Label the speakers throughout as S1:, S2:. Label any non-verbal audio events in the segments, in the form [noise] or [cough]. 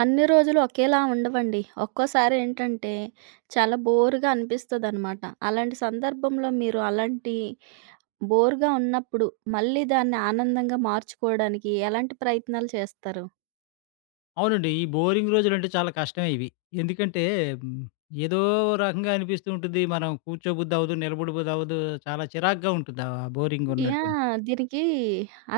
S1: అన్ని రోజులు ఒకేలా ఉండవండి. ఒక్కోసారి ఏంటంటే, చాలా బోరుగా అనిపిస్తదనమాట. అలాంటి సందర్భంలో మీరు అలాంటి బోరుగా ఉన్నప్పుడు, మళ్ళీ దాన్ని ఆనందంగా మార్చుకోవడానికి ఎలాంటి ప్రయత్నాలు చేస్తారు?
S2: అవునండి. ఈ బోరింగ్ రోజులంటే చాలా కష్టమే ఇవి. ఎందుకంటే హ్మ్, ఏదో రకంగా అనిపిస్తూ ఉంటుంది. మనం కూర్చోబుద్దవ్వదు, నిలబడబుద్దవ్వదు. చాలా చిరాకుగా ఉంటుంది ఆ బోరింగ్ ఉన్నటువంటి
S1: యాహ్! దీనికి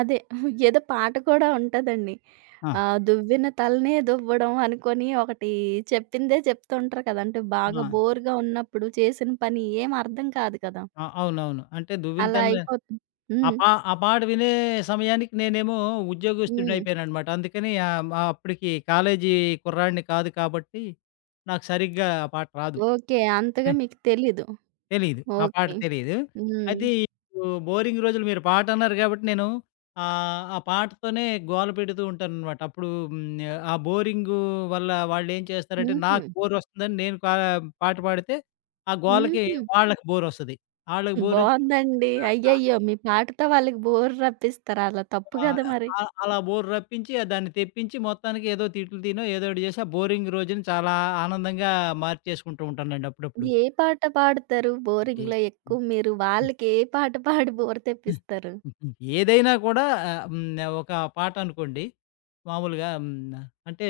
S1: అదే [laughs] ఏదో పాట కూడా ఉంటదండి.
S2: ఆ!
S1: ఆహ్, దువ్విన తలనే దువ్వడం అనుకోని ఒకటి చెప్పిందే చెప్తూ ఉంటారు కదా! అంటే బాగా
S2: ఆ!
S1: బోరుగా ఉన్నప్పుడు చేసిన పని ఏం అర్థం కాదు కదా!
S2: ఆ! అవునవును. అంటే
S1: అలా అయిపోతుంది. హ్మ్.
S2: ఆ పాట వినే సమయానికి నేనేమో
S1: హ్మ్.
S2: ఉద్యోగస్తుడినయిపోయాననమాట. అందుకని అప్పటికి కాలేజీ కుర్రాడిని కాదు కాబట్టి నాకు సరిగ్గా ఆ పాట రాదు.
S1: ఓకే. అంతగా మీకు తెలీదు.
S2: తెలీదు. ఆ పాట
S1: ఓకే.
S2: తెలీదు.
S1: హ్మ్.
S2: అయితే ఇప్పుడు బోరింగ్ రోజులు మీరు పాట అన్నారు గాబట్టి నేను ఆ పాటతోనే గోల పెడుతూ ఉంటాననమాట. అప్పుడు ఆ బోరింగు వల్ల వాళ్ళేం చేస్తారంటే
S1: హుహు.
S2: నాకు బోరొస్తుందని నేను కా పాట పాడితే ఆ గోలకి
S1: హుహు.
S2: వాళ్ళకి బోరొస్తది. వాళ్ళకి బోరొచ్చి
S1: బావుందండి. అయ్యయ్యో! మీ పాటతో వాళ్ళకి బోర్ రప్పిస్తారా? అలా తప్పు
S2: ఆహ్,
S1: గదా మరి.
S2: అలా బోర్ రప్పించి ఆ దాన్ని తెప్పించి మొత్తానికి ఏదో తిట్లు తినో ఏదో ఒకటి చేసి ఆ బోరింగ్ రోజుని చాలా ఆనందంగా మార్చేసుకుంటూ ఉంటానండి అప్పుడప్పుడు.
S1: ఏ పాట పాడతారు
S2: ఈ
S1: బోరింగ్‌లో
S2: హ్మ్.
S1: ఎక్కువ మీరు?
S2: హ్మ్.
S1: వాళ్ళకి ఏ పాట పాడి బోర్ తెప్పిస్తారు?
S2: హుహు. ఏదైనా కూడా ఆహ్, హ్మ్. ఒక పాట అనుకోండి. మామూలుగా అంటే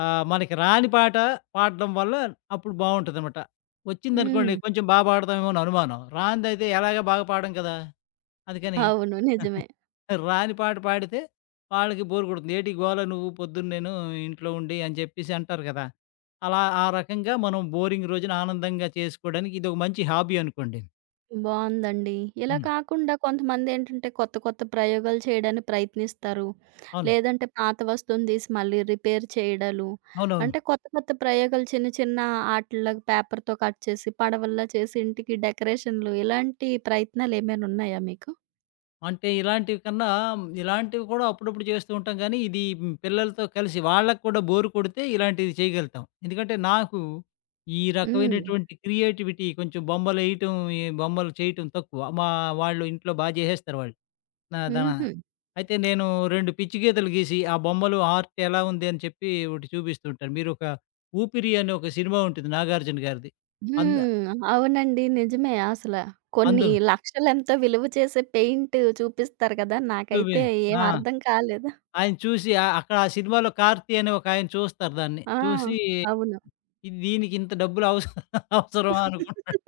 S2: మనకి రాని పాట పాడడం వల్ల అప్పుడు బావుంటదనమాట. వచ్చిందనుకోండి,
S1: హ్మ్.
S2: కొంచెం బా పాడతామేమో అని అనుమానం. రానిదైతే ఎలాగా బాగా పాడం కదా! అందుకని
S1: అవును. నిజమే.
S2: రాని పాట పాడితే వాళ్ళకి బోర్ కొడుతుంది. "ఏటి గోల నువ్వు పొద్దున్నేను ఇంట్లో ఉండి" అని చెప్పేసి అంటారు కదా! అలా ఆ రకంగా మనం బోరింగ్ రోజున ఆనందంగా చేసుకోవడానికి ఇదొక మంచి హాబీ అనుకోండి.
S1: బావుందండి. ఇలా
S2: హ్మ్.
S1: కాకుండా కొంతమందేంటంటే కొత్త కొత్త ప్రయోగాలు చేయడానికి ప్రయత్నిస్తారు.
S2: అవును.
S1: లేదంటే పాత వస్తువుని తీసి మళ్ళీ రిపేర్ చేయడాలు.
S2: అవునవును.
S1: అంటే కొత్త కొత్త ప్రయోగాలు చిన్న చిన్న ఆటిల్లో పేపర్‌తో కట్ చేసి, పడవల్లా చేసి ఇంటికి డెకరేషన్‌లు ఇలాంటి ప్రయత్నాలేమైనా ఉన్నాయా మీకు?
S2: అంటే ఇలాంటివి కన్నా ఇలాంటివి కూడా అప్పుడప్పుడు చేస్తూ ఉంటాం గానీ, ఇది పిల్లలతో కలిసి వాళ్ళకి కూడా బోర్ కొడితే ఇలాంటివి చేయగలుగుతాం. ఎందుకంటే నాకు ఈ
S1: హ్మ్.
S2: రకమైనటువంటి క్రియేటివిటీ, కొంచెం బొమ్మలేయటం, ఈ బొమ్మలు చేయటం తక్కువ. మా వాళ్ళు ఇంట్లో బా జేసేస్తారు వాళ్ళు. నా దన
S1: హుహు.
S2: అయితే నేను 2 పిచ్చి గీతలు గీసి, ఆ బొమ్మలు ఆర్ట్ ఎలా ఉంది అని చెప్పి ఒకటి చూపిస్తూ ఉంటాను. మీరొక 'ఊపిరి' అనే ఒక సినిమా ఉంటుంది 'నాగార్జున' గారిది. అంద
S1: హ్మ్. అవునండి. నిజమే అసల. కొన్ని
S2: అందులో
S1: లక్షలెంతో విలువ చేసే పెయింట్ చూపిస్తారు కదా!
S2: చూపి
S1: నాకైతే ఏం
S2: ఆ!
S1: అర్థం కాలేదు.
S2: ఆయన చూసి అక్కడ ఆ సినిమాలో 'కార్తీ' అనే ఒక ఆయన చూస్తారు దాన్ని.
S1: ఆ!
S2: చూసి
S1: అవును.
S2: ఇది దీనికి ఇంత డబ్బులు అవస అవసరమా అనుకుంటాడు.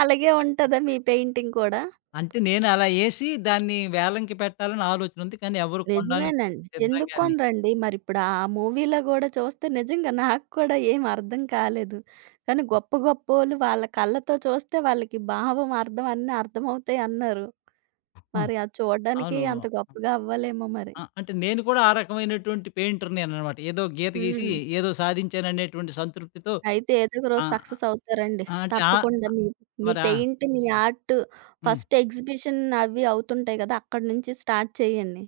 S1: అలాగే ఉంటదా మీ పెయింటింగ్ కూడా?
S2: అంటే నేను అలా ఏసి దాన్ని వేలంకి పెట్టాలని ఆలోచన ఉంది. కానీ ఎవరు కొనడానికి
S1: నిజమేనండి. ఎందుకు
S2: సిద్ధంగా [laughs] లే
S1: కొనరండి? మరిప్పుడు ఆ మూవీలో గూడా చూస్తే నిజంగా నాకు కూడా ఏం అర్థం కాలేదు. కానీ గొప్ప గొప్పోళ్ళు వాళ్ళ కళ్ళతో చూస్తే వాళ్ళకి భావం, అర్థం అన్నీ అర్థమవుతాయి అన్నారు.
S2: హ్మ్.
S1: మరి అది చూడ్డానికి
S2: అవును.
S1: అంత గొప్పగా అవ్వలేమో మరి.
S2: ఆ! అంటే నేను కూడా ఆ రకమైనటువంటి పెయింటర్‌నేననమాట. ఏదో గీత గీసి
S1: హ్మ్.
S2: ఏదో సాధించాననేటువంటి సంతృప్తితో
S1: అయితే ఏదో ఒక
S2: ఆ!
S1: రోజు సక్సెస్ అవుతారండి.
S2: అంటే ఆ!
S1: తప్పకుండా మీ మీ
S2: మరి ఆ!
S1: పెయింట్, మీ ఆర్ట్
S2: హ్మ్.
S1: ఫస్ట్ ఎగ్జిబిషన్ అవి అవుతుంటాయి గదా! అక్కడి నుంచి స్టార్ట్ చేయండి.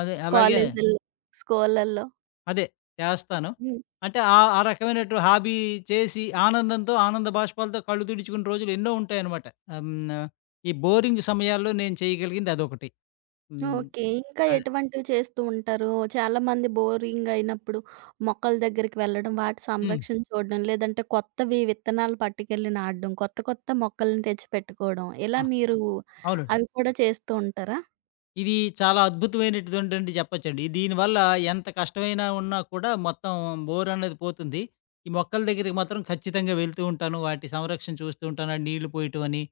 S2: అదే అలాగే
S1: కాలేజీల్లో, స్కూళ్ళల్లో.
S2: అదే. చేస్తాను.
S1: హ్మ్.
S2: అంటే ఆ ఆ రకమైనటు హాబీ చేసి ఆనందంతో, ఆనంద బాష్పాలతో కళ్ళు తుడుచుకున్న రోజులు ఎన్నో ఉంటాయనమాట. ఆహ్, హ్మ్. ఈ బోరింగ్ సమయాల్లో నేను చేయగలిగింది అదొకటి. హ్మ్.
S1: ఓకే. ఇంకా
S2: అదే.
S1: ఎటువంటివి చేస్తూ ఉంటారు? చాలామంది బోరింగ్ అయినప్పుడు మొక్కల దగ్గరికి వెళ్ళడం, వాటి
S2: హ్మ్.
S1: సంరక్షణ చూడడం, లేదంటే కొత్తవి విత్తనాలు పట్టుకెళ్ళి నాటడం, కొత్త కొత్త మొక్కల్ని తెచ్చిపెట్టుకోవడం, ఇలా
S2: ఆ!
S1: మీరు
S2: అవునండి.
S1: అవి కూడా చేస్తూ ఉంటారా?
S2: ఇది చాలా అద్భుతమైనటువంటిది చెప్పొచ్చండి. దీనివల్ల ఎంత కష్టమైనా ఉన్నా కూడా మొత్తం బోర్ అనేది పోతుంది. ఈ మొక్కల దగ్గరికి మాత్రం ఖచ్చితంగా వెళ్తూ ఉంటాను. వాటి సంరక్షణ చూస్తూ ఉంటాను. ఆ నీళ్లు పోయటం అని,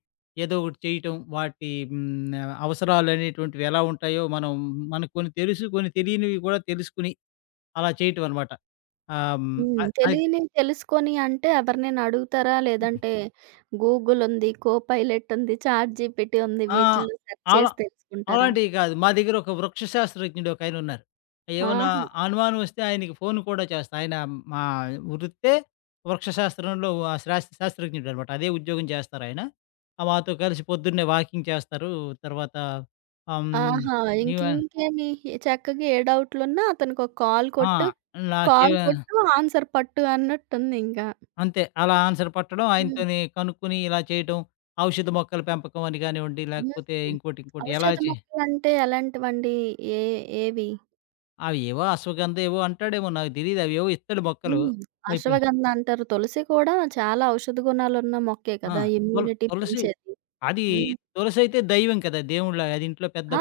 S2: ఏదో ఒకటి చేయటం. వాటి అవసరాలు అనేటువంటివి ఎలా ఉంటాయో మనం మనకు కొన్ని తెలుసు, కొన్ని తెలియనివి కూడా తెలుసుకొని అలా చేయటం అనమాట. ఆహ్, హ్మ్,
S1: హ్మ్.
S2: అ అది
S1: తెలియనివి తెలుసుకొని అంటే ఎవరినైనా అడుగుతారా? లేదంటే గూగుల్ ఉంది, కోపైలట్ ఉంది, చాట్‌జీపీటీ ఉంది
S2: ఆ!
S1: వీటిల్లో సెర్చ్
S2: అలా
S1: చేసి తెలుసుకుంటారా?
S2: అలాంటివి కాదు. మా దగ్గర ఒక వృక్ష శాస్త్రజ్ఞుడు ఒకాయనున్నారు. ఏమన్నా
S1: ఆహా!
S2: అనుమానం వస్తే ఆయనకి ఫోన్ కూడా చేస్తా. ఆయన మా వృత్తే వృక్ష శాస్త్రంలో ఆహ్, శాస్ శాస్త్రజ్ఞుడనమాట. అదే ఉద్యోగం చేస్తారాయన. మాతో కలిసి పొద్దున్నే వాకింగ్ చేస్తారు. తర్వాత ఆహ్, హ్మ్,
S1: ఆహా!
S2: ఇవ
S1: ఇంకింకేమి చక్కగా ఏ డౌట్‌లున్నా అతనికొక కాల్
S2: ఆ!
S1: కొట్టు, కాల్
S2: నాకేవ
S1: కొట్టు ఆన్సర్ పట్టు అన్నట్టుందింకా.
S2: అంతే. అలా ఆన్సర్ పట్టడం,
S1: హ్మ్.
S2: ఆయనతోని కనుక్కొని ఇలా చేయటం. ఔషధ మొక్కల పెంపకం అని కానివ్వండి, లేకపోతే
S1: హ్మ్.
S2: ఇంకోటి, ఇంకోటి ఎలా
S1: ఔషధ
S2: చే
S1: మొక్కలంటే ఎలాంటివండి? ఏ ఏవి?
S2: అవేవో అశ్వగంధ ఏవో అంటాడేమో నాకు తెలీదు. అవేవో ఇత్తడు మొక్కలు.
S1: హ్మ్.
S2: అయిపోయి
S1: అశ్వగంధ అంటారు. తులసి కూడా చాలా ఔషధ గుణాలున్న మొక్కే
S2: ఆ!
S1: కదా! ఇమ్యూనిటీ
S2: తులసి
S1: పెంచేది.
S2: అది
S1: హ్మ్.
S2: తులసయితే దైవం కదా! దేవుడిలాగా అది ఇంట్లో పెద్ద
S1: ఆ!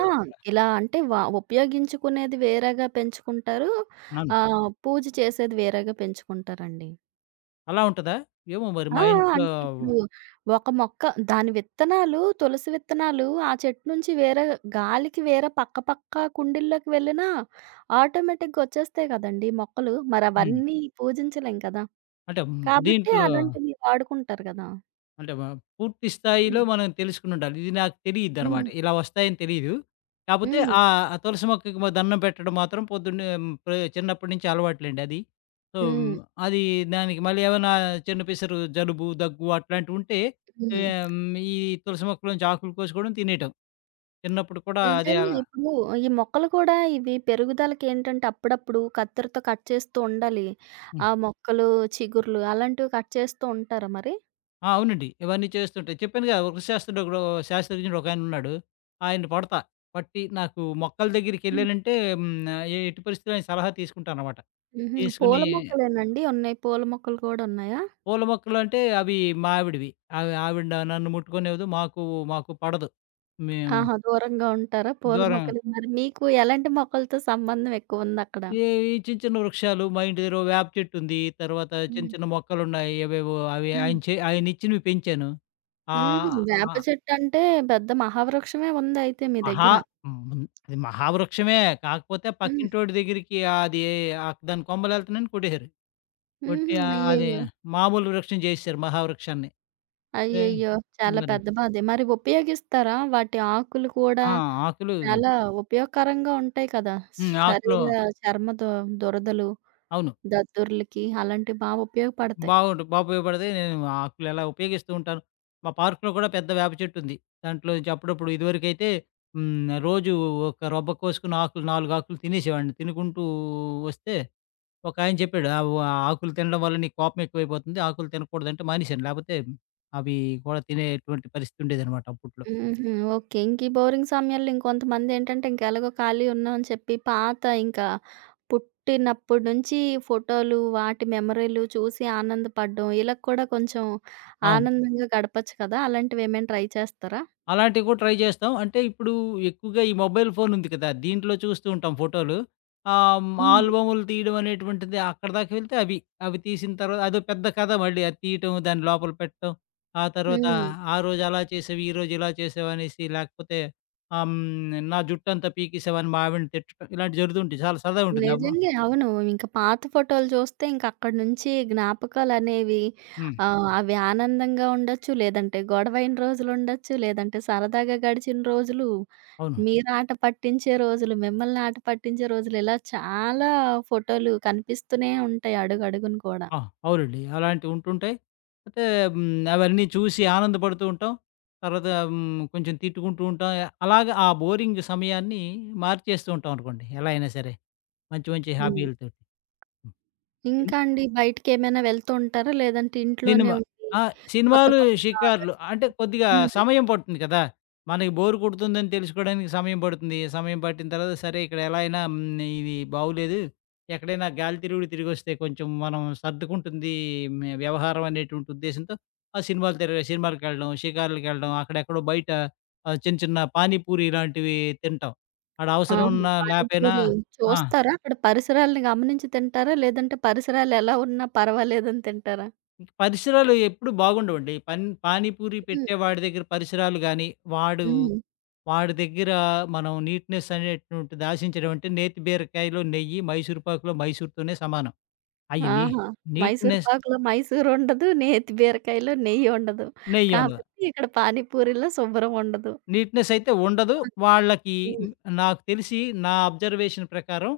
S1: ఇలా అంటే ఉపయోగించుకునేది వేరేగా పెంచుకుంటారు.
S2: నన్ను
S1: ఆహ్, పూజ చేసేది వేరేగా పెంచుకుంటారండి.
S2: అలా ఉంటదా? ఏమో మరి
S1: ఆ!
S2: మా ఇంట్లో
S1: అంటే ఇప్పుడు ఒక మొక్క దాని విత్తనాలు తులసి విత్తనాలు ఆ చెట్టు నుంచి వేరే గాలికి వేరే పక్క పక్క కుండీల్లోకి వెళ్ళినా ఆటోమేటిక్‌గా వచ్చేస్తాయి కదండీ మొక్కలు. మరి
S2: హ్మ్.
S1: అవన్నీ పూజించలేం కదా!
S2: అంటే
S1: కాబట్టి
S2: దీంట్లో
S1: అలాంటివి వాడుకుంటారు కదా!
S2: అంటే పూర్తి స్థాయిలో
S1: హ్మ్.
S2: మనం తెలుసుకునుండాలి. ఇది నాకు తెలీదనమాట.
S1: హ్మ్.
S2: ఇలా వస్తాయని తెలీదు. కాపోతే
S1: హ్మ్.
S2: ఆ తులసి మొక్కకి మ దండం పెట్టడం మాత్రం పొద్దున్నే హ్మ్, ప్రే చిన్నప్పటి నుంచి అలవాట్లేండి అది. సో, మ్,
S1: హ్మ్.
S2: అది దానికి మళ్ళీ ఏమైనా చిన్న పిసరు జలుబు, దగ్గు అట్లాంటివుంటే ఆహ్,
S1: హ్మ్.
S2: ఈ తులసి మొక్కలోంచి ఆకులు కోసుకోవడం, తినేయటం. చిన్నప్పుడు కూడా అదే
S1: నిజంగా
S2: అలా.
S1: ఇప్పుడు ఈ మొక్కలు కూడా ఇవి పెరుగుదలకేంటంటే అప్పుడప్పుడు కత్తెరతో కట్ చేస్తూ ఉండాలి. ఆ మొక్కలు చిగుర్లు అలాంటివి కట్ చేస్తూ ఉంటారా మరి?
S2: ఆ! అవునండి. ఇవన్నీ చేస్తుంటాయి. చెప్పానుగా, వృక్ష శాస్త్రజ్ఞుడు శాస్త్రజ్ఞుడు ఒకాయనున్నాడు. ఆయన్ని పడతా. పట్టి నాకు మొక్కల దగ్గరికెళ్ళానంటే హ్మ్. ఎట్టి పరిస్థితిలో ఆయన సలహా తీసుకుంటాననమాట.
S1: హుహు. పూల
S2: తీసుకుని
S1: మొక్కలేనండి ఉన్నాయి? పూల మొక్కలు కూడా ఉన్నాయా?
S2: పూల మొక్కలంటే అవి మా ఆవిడవి. అవి ఆవిడ నన్ను ముట్టుకోనివ్వదు. మాకు మాకు పడదు. మేము
S1: ఆహా! దూరంగా ఉంటారా పూల
S2: దూరం.
S1: మొక్కలు? మరి మీకు ఎలాంటి మొక్కలతో సంబంధం ఎక్కువుందక్కడ?
S2: ఈ ఈ చిన్న చిన్న వృక్షాలు మా ఇంటి దగ్గర ఓ వేప చెట్టుంది. తర్వాత చిన్న
S1: హ్మ్.
S2: చిన్న మొక్కలున్నాయి. అవేవో అవి
S1: హ్మ్.
S2: ఆయనిచ్చినవి పెంచాను.
S1: హుహు.
S2: ఆహ్, ఆ!
S1: వేప చెట్టంటే పెద్ద మహావృక్షమే ఉందయితే మీ
S2: మహా
S1: దగ్గర.
S2: హ్మ్. అది మహావృక్షమే. కాకపోతే
S1: హ్మ్.
S2: పక్కింటోడి దగ్గరికి అది దాని కొమ్మలేళ్తున్నాయని కొట్టేసారు. కొట్టి
S1: హుహు.
S2: అది
S1: అయ్యయ్యో!
S2: మామూలు వృక్షం చేసేసారు మహావృక్షాన్ని. ఏ
S1: అయ్యయ్యో! చాలా
S2: మరి
S1: పెద్ద బాధే. మరి ఉపయోగిస్తారా? వాటి ఆకులు కూడా
S2: ఆ! ఆకులు
S1: చాలా ఉపయోగకరంగా ఉంటాయి కదా!
S2: హ్మ్. ఆకులు
S1: శరీర చర్మ దురదలు,
S2: అవును.
S1: దద్దుర్లకి అలాంటివి బా ఉపయోగపడతాయి.
S2: బాగుండు బా ఉపయోగపడతాయి. నేను ఆకులు ఎలా ఉపయోగిస్తూ ఉంటాను. మా పార్క్‌లో కూడా పెద్ద వేప చెట్టుంది. దాంట్లో నుంచి అప్పుడప్పుడు ఇదివరకైతే రోజు ఒక రొబ్బ కోసుకుని ఆకులు 4 ఆకులు తినేసేవాడిని. తినుకుంటూ వస్తే ఒకాయన చెప్పాడు. "ఆహ్, వ ఆకులు తినడం వల్ల నీకు కోపం ఎక్కువైపోతుంది. ఆకులు తినకూడదంటే" మానేశాను. లేపోతే అవి కూడా తినేటువంటి పరిస్థితి ఉండేదనమాట అప్పట్లో.
S1: హుహు. ఓకే. ఇంక ఈ బోరింగ్ సమయాల్లో ఇంకొంతమందేంటంటే ఇంకెలాగో ఖాళీ ఉన్నాం అని చెప్పి పాత ఇంకా పుట్టినప్పటి నుంచి ఫోటోలు, వాటి మెమరీలు చూసి ఆనందపడడం ఇలా కూడా కొంచెం
S2: అవును.
S1: ఆనందంగా గడపొచ్చు కదా! అలాంటివేమైనా ట్రై చేస్తారా?
S2: అలాంటివి కూడా ట్రై చేస్తాం. అంటే ఇప్పుడు ఎక్కువగా ఈ మొబైల్ ఫోన్ ఉంది కదా! దీంట్లో చూస్తూ ఉంటాం ఫోటోలు.
S1: హ్మ్.
S2: ఆల్బమ్‌లు తీయడం అనేటువంటిది అక్కడిదాకా వెళ్తే అవి. అవి తీసిన తర్వాత అదో పెద్ద కథ, మళ్ళీ అది తీయటం, దాన్ని లోపల పెట్టడం. ఆ తర్వాత
S1: హ్మ్.
S2: ఆ రోజు అలా చేసావు, ఈ రోజు ఇలా చేసావనేసి లేకపోతే నా జుట్టంతా పీకేసావని మా ఆవిడని తిట్టడం ఇలాంటివి జరుగుతూ ఉంటాయి. చాలా సరదాగా ఉంటుంది. అబ్బా!
S1: నిజంగే. అవును. ఇంక పాత ఫోటోలు చూస్తే ఇంక అక్కడి నుంచి జ్ఞాపకాలనేవి
S2: హ్మ్.
S1: ఆహ్, అవి ఆనందంగా ఉండొచ్చు, లేదంటే గొడవైన రోజులుండొచ్చు, లేదంటే సరదాగా గడిచిన రోజులు
S2: అవును.
S1: మీరాట పట్టించే రోజులు, మిమ్మల్ని ఆట పట్టించే రోజులు ఇలా చాలా ఫోటోలు కనిపిస్తూనే ఉంటాయి అడుగడుగున కూడా.
S2: ఆ! అవునండి. అలాంటివి ఉంటుంటాయి. అయితే హ్మ్, అవన్నీ చూసి ఆనందపడుతూ ఉంటాం. తర్వాత కొంచెం తిట్టుకుంటూ ఉంటాం. అలాగా ఆ బోరింగ్ సమయాన్ని మార్చేస్తూ ఉంటాం అనుకోండి, ఎలా అయినా సరే. మంచి మంచి
S1: హ్మ్.
S2: హాబీలతోటి. హ్మ్.
S1: ఇంకా అండి బయటికేమైనా వెళ్తూ ఉంటారా? లేదంటే ఇంట్లోనే
S2: సినిమా.
S1: ఉండి
S2: ఆ!
S1: కొత్త
S2: సినిమాలు,
S1: కొత్తగా
S2: షికారులు. అంటే కొద్దిగా
S1: హ్మ్.
S2: సమయం పడుతుంది కదా! మనకి బోర్ కొడుతుందని తెలుసుకోవడానికి సమయం పడుతుంది. సమయం పట్టిన తర్వాత సరే ఇక్కడ ఎలా అయినా ఇది బాగోలేదు. ఎక్కడైనా గాలి తిరుగుడు తిరిగొస్తే కొంచెం మనం సర్దుకుంటుంది మే వ్యవహారం అనేటువంటి ఉద్దేశంతో ఆ సినిమాలు తిరగ సినిమాలకెళ్ళడం, షికారులకెళ్ళడం, అక్కడెక్కడో బయట చిన్న చిన్న పానీపూరి ఇలాంటివి తింటాం. ఆడ అవసరం
S1: ఆహా!
S2: ఉన్నా లేపోయినా
S1: పానీపూరి
S2: ఆ!
S1: చూస్తారా? అక్కడ పరిసరాలను గమనించి తింటారా? లేదంటే పరిసరాలు ఎలా ఉన్నా పర్వాలేదని తింటారా?
S2: ఇంక పరిసరాలు ఎప్పుడు బాగుండవండి. పానీపూరి
S1: హ్మ్.
S2: పెట్టేవాడి దగ్గర పరిసరాలు గాని, వాడు
S1: హ్మ్.
S2: వాడి దగ్గర మనం నీట్‌నెస్ అనేటువంటిది ఆశించడం అంటే నేతి బీరకాయలో నెయ్యి, మైసూర్ పాకులో మైసూర్‌తోనే సమానం. అయి నీ
S1: ఆహా! మైసూర్
S2: నీట్‌నెస్
S1: పాకులో మైసూర్ ఉండదు, నేతి బీరకాయలో నెయ్యి ఉండదు.
S2: నెయ్యి ఉండదు.
S1: కాబట్టి ఇక్కడ పానీపూరిలో శుభ్రం ఉండదు.
S2: నీట్‌నెస్ అయితే ఉండదు. వాళ్ళకి నాకు తెలిసి నా అబ్జర్వేషన్ ప్రకారం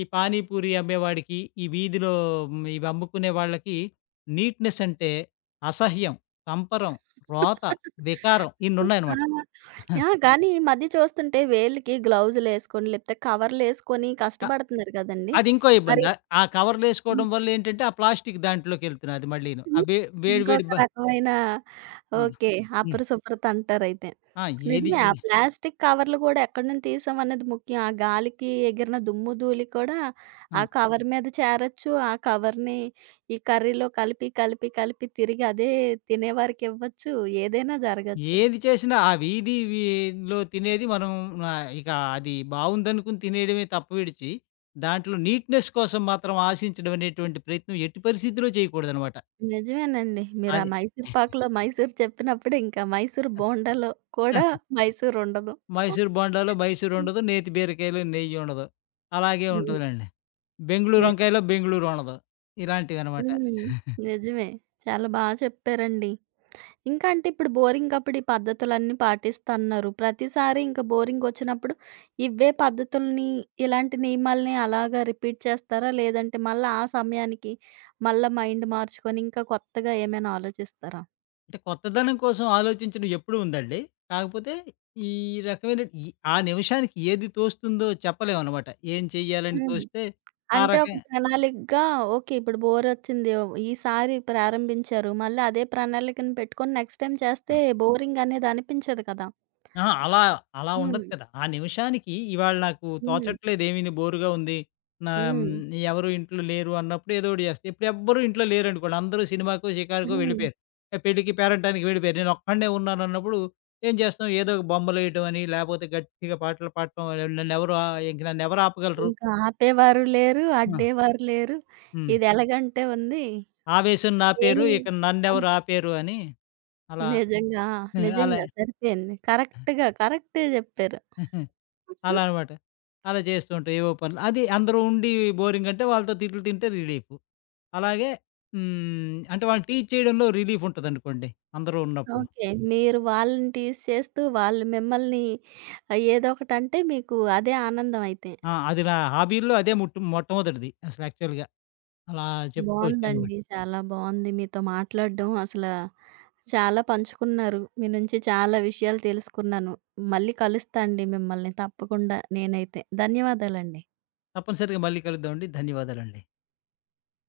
S2: ఈ పానీపూరి అమ్మేవాడికి, ఈ వీధిలో ఇవి అమ్ముకునే వాళ్ళకి నీట్‌నెస్ అంటే అసహ్యం, కంపరం, రోత, వికారం
S1: ఆ!
S2: ఇన్నున్నాయనమాట. [laughs]
S1: యాహ్! కానీ ఈ మధ్య చూస్తుంటే వేళ్ళకి గ్లౌజులేసుకొని, లేపోతే కవర్లేసుకొని కష్టపడుతున్నారు గదండీ!
S2: అది ఇంకో
S1: మరి
S2: ఇబ్బంది. ఆ
S1: హ్మ్.
S2: కవర్‌లేసుకోవడం వల్లేంటంటే, ఆ ప్లాస్టిక్ దాంట్లోకెళ్తున్నది మళ్ళీను. ఆ
S1: హ్మ్.
S2: వే వేడి
S1: ఇంకొక
S2: వేడి బ
S1: రకమైన
S2: హ్మ్.
S1: ఓకే.
S2: హ్మ్.
S1: అపరిశుభ్రత అంటారైతే.
S2: ఆ! ఏది
S1: నిజమే. ఆ
S2: జే
S1: ప్లాస్టిక్ కవర్లు గూడా ఎక్కడి నుంచి తీసాం అనేది ముఖ్యం. ఆ గాలికి ఎగిరిన దుమ్ము, ధూళి కూడా
S2: ఆ!
S1: ఆ కవర్ మీద చేరొచ్చు. ఆ కవర్‌ని ఈ కర్రీలో కలిపి, కలిపి, కలిపి తిరిగి అదే తినేవారికివ్వచ్చు. ఏదైనా జరగచ్చు.
S2: ఏది చేసినా ఆ వీధి వీధిలో తినేది మనం ఇక అది బావుందనుకుని తినేయడమే తప్ప విడిచి, దాంట్లో నీట్‌నెస్ కోసం మాత్రం ఆశించడం అనేటువంటి ప్రయత్నం ఎట్టి పరిస్థితిలో చేయకూడదనమాట.
S1: నిజమేనండి. మీరా
S2: అది.
S1: మైసూర్ పాకులో మైసూర్ చెప్పినప్పుడు ఇంకా మైసూర్ బోండాలో కూడా
S2: [laughs]
S1: మైసూరుండదు.
S2: మైసూర్ బోండాలో
S1: హ్మ్.
S2: మైసూరుండదు, నేతి బీరకాయలో నెయ్యుండదు. అలాగే ఉంటదిలెండి. బెంగుళూరు
S1: ని
S2: వంకాయలో బెంగుళూరు ఉండదు. ఇలాంటివనమాట.
S1: హ్మ్. నిజమే. చాలా బా చెప్పారండి. ఇంకా అంటే ఇప్పుడు బోరింగప్పుడు ఈ పద్ధతులన్నీ పాటిస్తన్నారు. ప్రతిసారి ఇంక బోరింగొచ్చినప్పుడు ఇవే పద్ధతుల్ని, ఇలాంటి నియమాల్ని అలాగా రిపీట్ చేస్తారా? లేదంటే మళ్ళా ఆ సమయానికి మళ్ళా మైండ్ మార్చుకొని ఇంకా కొత్తగా ఏమైనా ఆలోచిస్తారా?
S2: అంటే కొత్తదనం కోసం ఆలోచించడం ఎప్పుడూ ఉందండి. కాకపోతే ఈ రకమైన ఈ ఆ నిమిషానికి ఏది తోస్తుందో చెప్పలేమనమాట. ఏం చెయ్యాలని
S1: హ్మ్.
S2: తోస్తే ఆ
S1: అంటే ఒక
S2: రకం.
S1: ప్రణాళికగా ఓకే. ఇప్పుడు బోరొచ్చింది. ఈసారి ప్రారంభించారు. మళ్ళీ అదే ప్రణాళికను పెట్టుకొని నెక్స్ట్ టైమ్ చేస్తే బోరింగ్ అనేది అనిపించదు కదా!
S2: అహా! అలా అలా
S1: హ్మ్.
S2: ఉండదు కదా! ఆ నిమిషానికి ఇవాళ నాకు
S1: హ్మ్.
S2: తోచట్లేదు ఏమీని, బోరుగా ఉంది. నా
S1: హ్మ్.
S2: ఎవరు ఇంట్లో లేరు అన్నప్పుడు ఏదో ఒకటి చేస్తా. ఇప్పుడు ఎవ్వరూ ఇంట్లో లేరనుకోండి. అందరూ సినిమాకో,
S1: హ్మ్.
S2: షికారుకో
S1: హ్మ్.
S2: వెళ్ళిపోయారు. పెళ్ళికి, పేరంటానికి వెళ్ళిపోయారు. నేను ఒక్కడినే ఉన్నానన్నప్పుడు ఏం చేస్తాం? ఏదో ఒక బొమ్మలేయటమని, లేపోతే గట్టిగా పాటలు పాడటం. ఇంక నన్నెవరు ఆపగలరు?
S1: ఇంకా ఆపేవారు లేరు.
S2: ఆ!
S1: అడ్డేవారు లేరు.
S2: హ్మ్.
S1: ఇది ఎలాగంటే ఉంది.
S2: ఆవేశం నా పేరు.
S1: ఏని
S2: ఇక
S1: ఆ!
S2: నన్నెవరు ఆపేరు అని అలా
S1: నిజంగా. ఆ!
S2: [laughs] అలా
S1: నిజంగా సరిపోయింది. కరెక్ట్‌గా కరెక్టే జెప్పారు.
S2: [laughs] అలా అన్నమాట. అలా చేస్తూ ఉంటాం ఏవో పనులు. అది అందరూ ఉండి బోరింగ్ అంటే వాళ్ళతో తిట్లు తింటే రిలీఫ్. అలాగే అంటే వాళ్ళు టీజ్ చేయడంలో రిలీఫ్ ఉంటదనుకోండి అందరూ ఉన్నప్పుడు.
S1: ఓకే. మీరు వాళ్ళని టీజ్ చేస్తూ, వాళ్ళు మిమ్మల్ని ఏదో ఒకటంటే మీకు అదే ఆనందం అయితే.
S2: ఆ! అది నా హాబీల్లో అదే మొట్టమొదటిది అసలు యాక్చువల్‌గా. అలా చెప్తూ వచ్చానన్నమాట.
S1: బావుందండి. చాలా బావుంది. మీతో మాట్లాడడం అసల చాలా పంచుకున్నారు. మీ నుంచి చాలా విషయాలు తెలుసుకున్నాను. మళ్ళీ కలుస్తా అండి మిమ్మల్ని తప్పకుండా నేనైతే. ధన్యవాదాలండి.
S2: తప్పనిసరిగా మళ్ళీ కలుద్దామండి. ధన్యవాదాలండి.